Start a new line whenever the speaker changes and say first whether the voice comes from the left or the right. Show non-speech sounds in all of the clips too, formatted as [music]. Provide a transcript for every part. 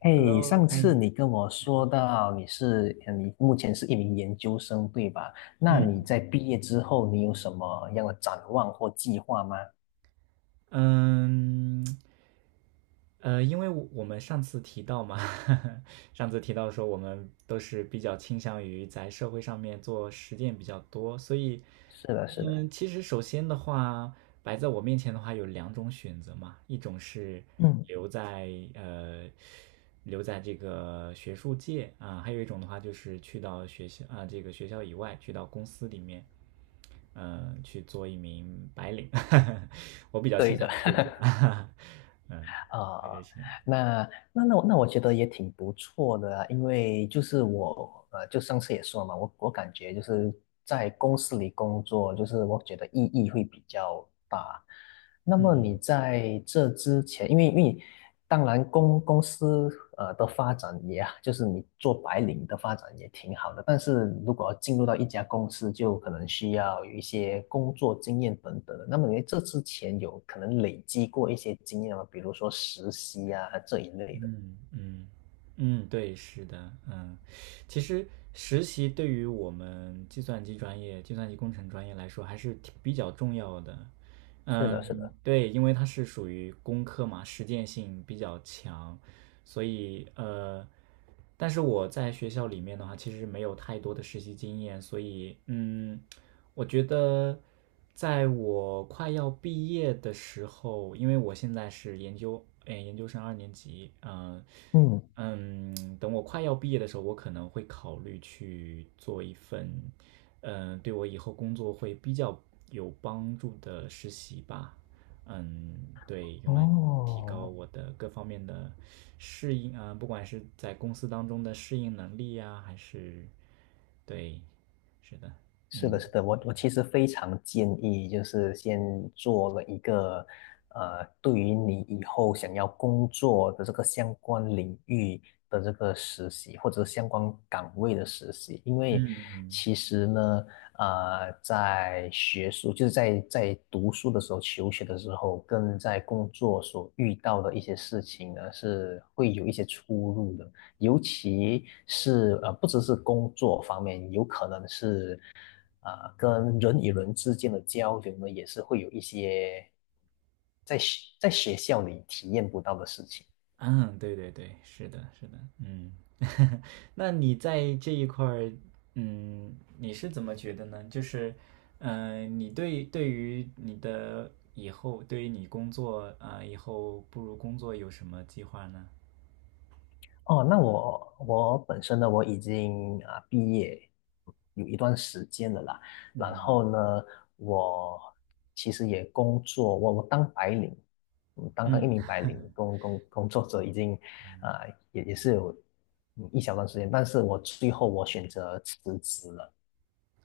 left: 嘿，
right: Hello，
left: 上
right: 哎，
left: 次你跟我说到你是，你目前是一名研究生，对吧？那你
right: 嗯，
left: 在毕业之后，你有什么样的展望或计划吗？
right: 嗯，因为我们上次提到嘛，[laughs] 上次提到说我们都是比较倾向于在社会上面做实践比较多，所以，
left: 是的，是的。
right: 嗯，其实首先的话，摆在我面前的话有两种选择嘛，一种是
left: 嗯，
right: 留在留在这个学术界啊，还有一种的话就是去到学校啊这个学校以外，去到公司里面。嗯，去做一名白领，[laughs] 我比较倾向于后者，[laughs] 嗯，我得
left: 啊，
right: 些，
left: 那那我觉得也挺不错的啊，因为就是我,就上次也说了嘛，我感觉就是在公司里工作，就是我觉得意义会比较大。那么
right: 嗯
left: 你在这之前，因为当然公司的发展也，就是你做白领的发展也挺好的，但是如果要进入到一家公司，就可能需要有一些工作经验等等的。那么你在这之前有可能累积过一些经验吗？比如说实习啊这一类的。
right: 嗯嗯嗯，对，是的，嗯，其实实习对于我们计算机专业、计算机工程专业来说还是挺比较重要的，
left: 是的，是
right: 嗯，
left: 的。
right: 对，因为它是属于工科嘛，实践性比较强，所以但是我在学校里面的话，其实没有太多的实习经验，所以嗯，我觉得在我快要毕业的时候，因为我现在是研究，哎，研究生二年级，嗯、
left: 嗯，
right: 嗯，等我快要毕业的时候，我可能会考虑去做一份，嗯，对我以后工作会比较有帮助的实习吧。嗯，对，用来提高
left: 哦。
right: 我的各方面的适应啊，不管是在公司当中的适应能力呀，还是，对，是的，
left: 是的，
right: 嗯
left: 是的，我我其实非常建议，就是先做了一个，对于你以后想要工作的这个相关领域的这个实习，或者相关岗位的实习。因为
right: 嗯
left: 其实呢，在学术，就是在在读书的时候、求学的时候，跟在工作所遇到的一些事情呢，是会有一些出入的。尤其是,不只是工作方面，有可能是跟人与人之间的交流呢，也是会有一些在在学校里体验不到的事情。
right: 嗯，对对对，是的，是的，嗯，[laughs] 那你在这一块儿，嗯，你是怎么觉得呢？就是，嗯，你对于你的以后，对于你工作啊，以后步入工作有什么计划呢？
left: 哦，那我我本身呢，我已经毕业有一段时间了啦。然
right: 嗯
left: 后呢，我其实也工作，我我当白领，嗯，当当一
right: 嗯，
left: 名白领工作者已经啊、也也是有嗯一小段时间，但是我最后我选择辞职了。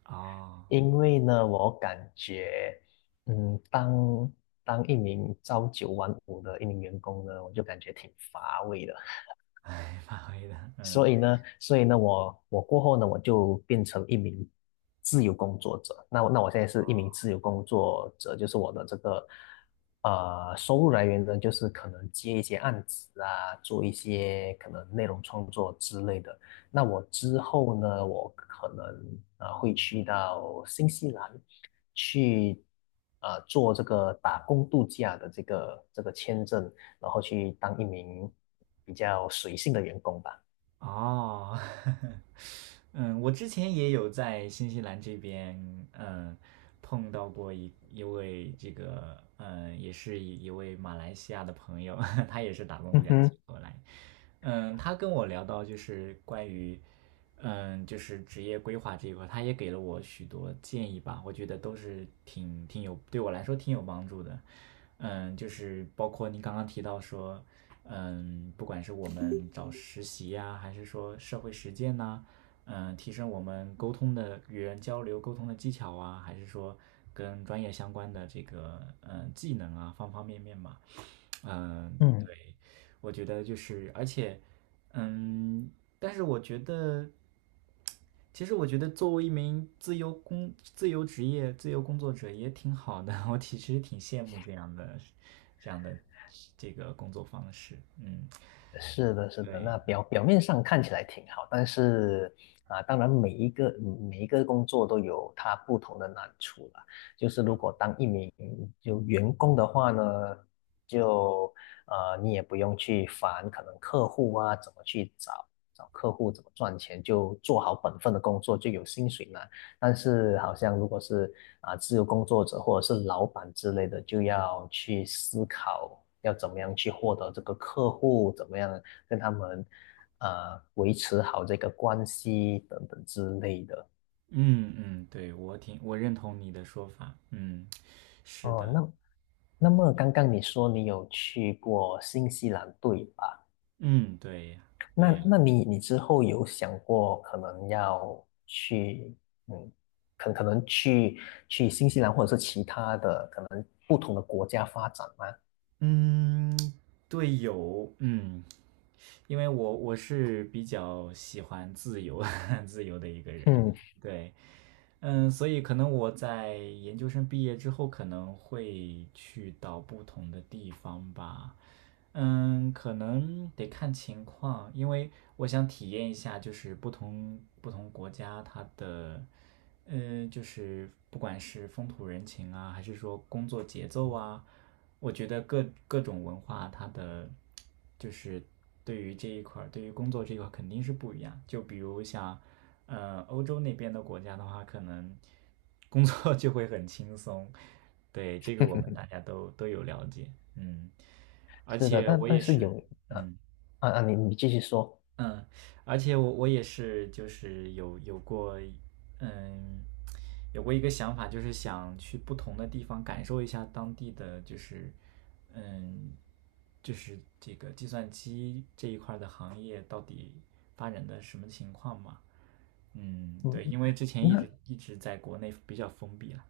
right: 哦，
left: 因为呢，我感觉，嗯，当一名朝九晚五的一名员工呢，我就感觉挺乏味的。
right: [laughs] 哎，发挥的，嗯。
left: 所以呢，所以呢，我我过后呢，我就变成一名自由工作者。那我现在是一名自由工作者，就是我的这个收入来源呢，就是可能接一些案子啊，做一些可能内容创作之类的。那我之后呢，我可能啊会去到新西兰去做这个打工度假的这个签证，然后去当一名比较随性的员工吧。
right: 哦，[laughs] 嗯，我之前也有在新西兰这边，嗯，碰到过一位这个，嗯，也是一位马来西亚的朋友，[laughs] 他也是打工度
left: 嗯
right: 假期
left: 哼。
right: 过来。嗯，他跟我聊到就是关于，嗯，就是职业规划这一块，他也给了我许多建议吧，我觉得都是挺挺有对我来说挺有帮助的。嗯，就是包括您刚刚提到说，嗯，不管是我们找实习呀、还是说社会实践呐、嗯，提升我们沟通的与人交流沟通的技巧啊，还是说跟专业相关的这个嗯技能啊，方方面面嘛，嗯，
left: 嗯，
right: 对，我觉得就是，而且，嗯，但是我觉得，其实我觉得作为一名自由工、自由职业、自由工作者也挺好的，[laughs] 我其实挺羡慕这样的、这样的这个工作方式。嗯，
left: 是的，是的。那
right: 对，
left: 表面上看起来挺好，但是啊，当然每一个工作都有它不同的难处啦。就是如果当一名就员工的话呢，就你也不用去烦可能客户啊，怎么去找客户，怎么赚钱，就做好本分的工作就有薪水拿。但是好像如果是自由工作者或者是老板之类的，就要去思考要怎么样去获得这个客户，怎么样跟他们维持好这个关系等等之类的。
right: 嗯嗯，对，我挺我认同你的说法。嗯，是
left: 哦，
right: 的，
left: 那那么刚刚你说你有去过新西兰，对吧？
right: 嗯，对呀，
left: 那
right: 对呀，
left: 那你之后有想过可能要去，嗯，可可能去去新西兰或者是其他的可能不同的国家发展吗？
right: 嗯，对，有，嗯，因为我是比较喜欢自由 [laughs] 自由的一个人，
left: 嗯，
right: 对，嗯，所以可能我在研究生毕业之后，可能会去到不同的地方吧，嗯，可能得看情况，因为我想体验一下，就是不同国家它的，就是不管是风土人情啊，还是说工作节奏啊，我觉得各各种文化它的，就是对于这一块儿，对于工作这一块儿肯定是不一样。就比如像，欧洲那边的国家的话，可能工作 [laughs] 就会很轻松，对，这个我们大家都有了解，嗯。而
left: 是的，
right: 且
left: 但
right: 我
left: 但
right: 也
left: 是有
right: 是，
left: 呃
right: 嗯
left: 啊啊，你你继续说。
right: 嗯，而且我也是，就是有有过，嗯，有过一个想法，就是想去不同的地方感受一下当地的，就是嗯，就是这个计算机这一块儿的行业到底发展的什么情况嘛？嗯，
left: 嗯，
right: 对，因为之前
left: 嗯，
right: 一直
left: 那
right: 一直在国内比较封闭了，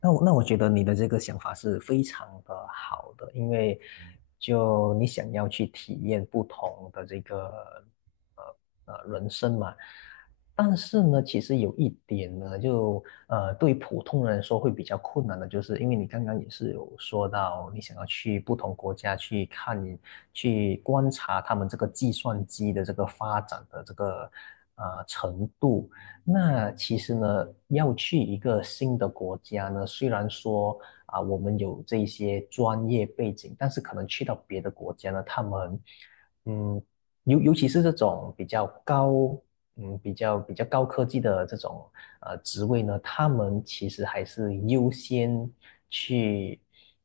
left: 那我觉得你的这个想法是非常的好的，因为就你想要去体验不同的这个人生嘛。但是呢，其实有一点呢，对于普通人来说会比较困难的，就是因为你刚刚也是有说到，你想要去不同国家去看去观察他们这个计算机的这个发展的这个程度。那其实呢，要去一个新的国家呢，虽然说啊，我们有这一些专业背景，但是可能去到别的国家呢，他们，嗯，尤其是这种比较高，嗯，比较高科技的这种职位呢，他们其实还是优先去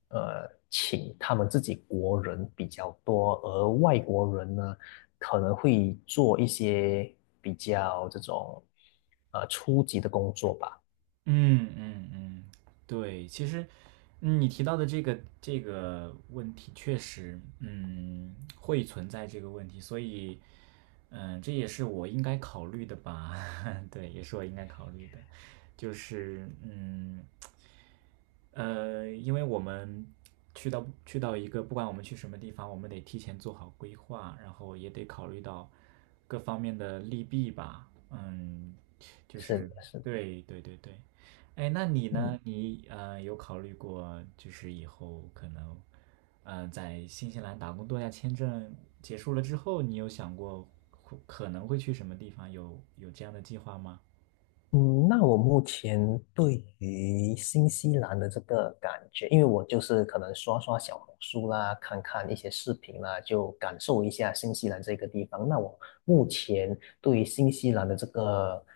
left: 请他们自己国人比较多，而外国人呢，可能会做一些比较这种初级的工作吧。
right: 嗯嗯嗯，对，其实，嗯你提到的这个问题，确实，嗯，会存在这个问题，所以，嗯，这也是我应该考虑的吧？[laughs] 对，也是我应该考虑的，就是，嗯。因为我们去到一个，不管我们去什么地方，我们得提前做好规划，然后也得考虑到各方面的利弊吧。嗯，就
left: 是的，
right: 是
left: 是的。
right: 对对对对。哎，那你
left: 嗯，
right: 呢？你有考虑过，就是以后可能，在新西兰打工度假签证结束了之后，你有想过会可能会去什么地方？有有这样的计划吗？
left: 嗯，那我目前对于新西兰的这个感觉，因为我就是可能刷刷小红书啦，看看一些视频啦，就感受一下新西兰这个地方。那我目前对于新西兰的这个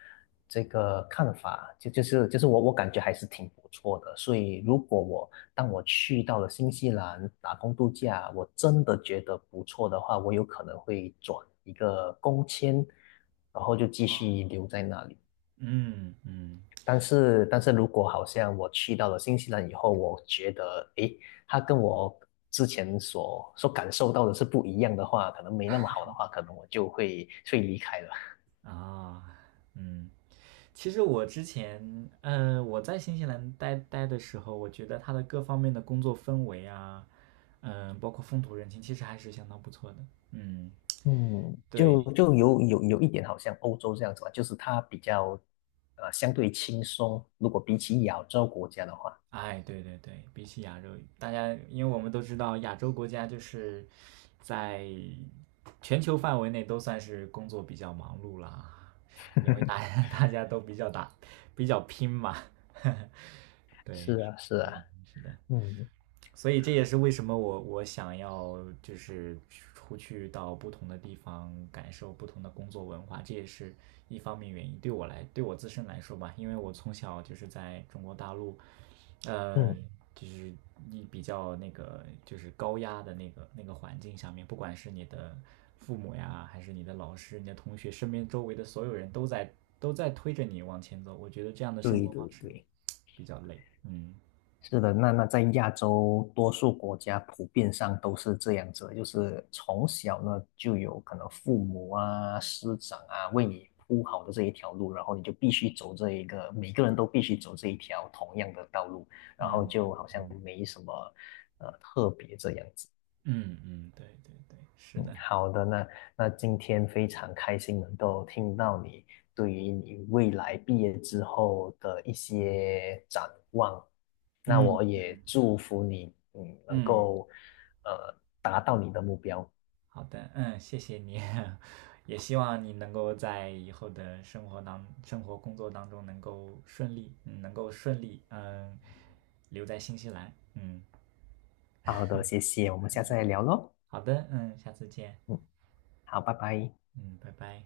left: 看法，就是我我感觉还是挺不错的。所以如果我当我去到了新西兰打工度假，我真的觉得不错的话，我有可能会转一个工签，然后就继续留在那里。
right: 嗯嗯
left: 但是，但是如果好像我去到了新西兰以后，我觉得，诶，它跟我之前所感受到的是不一样的话，可能没那么好的话，可能我就会离开了。
right: 啊嗯。其实我之前，我在新西兰待的时候，我觉得它的各方面的工作氛围啊，嗯、包括风土人情，其实还是相当不错的。嗯，
left: 嗯，
right: 对，
left: 就有一点好像欧洲这样子吧，就是它比较相对轻松，如果比起亚洲国家的话。
right: 哎，对对对，比起亚洲，大家因为我们都知道，亚洲国家就是在全球范围内都算是工作比较忙碌啦，因为大家 [laughs] 大家都比较打比较拼嘛。[laughs]
left: 是
right: 对，
left: 啊是啊。嗯
right: 所以这也是为什么我想要就是出去到不同的地方，感受不同的工作文化，这也是一方面原因。对我来，对我自身来说吧，因为我从小就是在中国大陆，呃，
left: 嗯，
right: 就是你比较那个就是高压的那个环境下面，不管是你的父母呀，还是你的老师、你的同学，身边周围的所有人都在都在推着你往前走。我觉得这样的生
left: 对
right: 活
left: 对
right: 方式
left: 对。
right: 比较累。嗯
left: 是的，那那在亚洲多数国家普遍上都是这样子的，就是从小呢就有可能父母啊、师长啊为你铺好的这一条路，然后你就必须走这一个，每个人都必须走这一条同样的道路，
right: 嗯
left: 然后
right: 嗯
left: 就好像
right: 嗯。
left: 没什么。
right: 嗯嗯，对对对，是
left: 嗯，
right: 的，
left: 好的，那那今天非常开心能够听到你对于你未来毕业之后的一些展望。那
right: 嗯
left: 我也祝福你，嗯，能
right: 嗯，
left: 够呃达到你的目标。
right: 好的，嗯，谢谢你，[laughs] 也希望你能够在以后的生活当、生活工作当中能够顺利，嗯，能够顺利，嗯，留在新西兰，嗯，
left: 好的，谢谢，我们下次再聊喽。
right: 好的，嗯，下次见，
left: 嗯，好，拜拜。
right: 嗯，拜拜。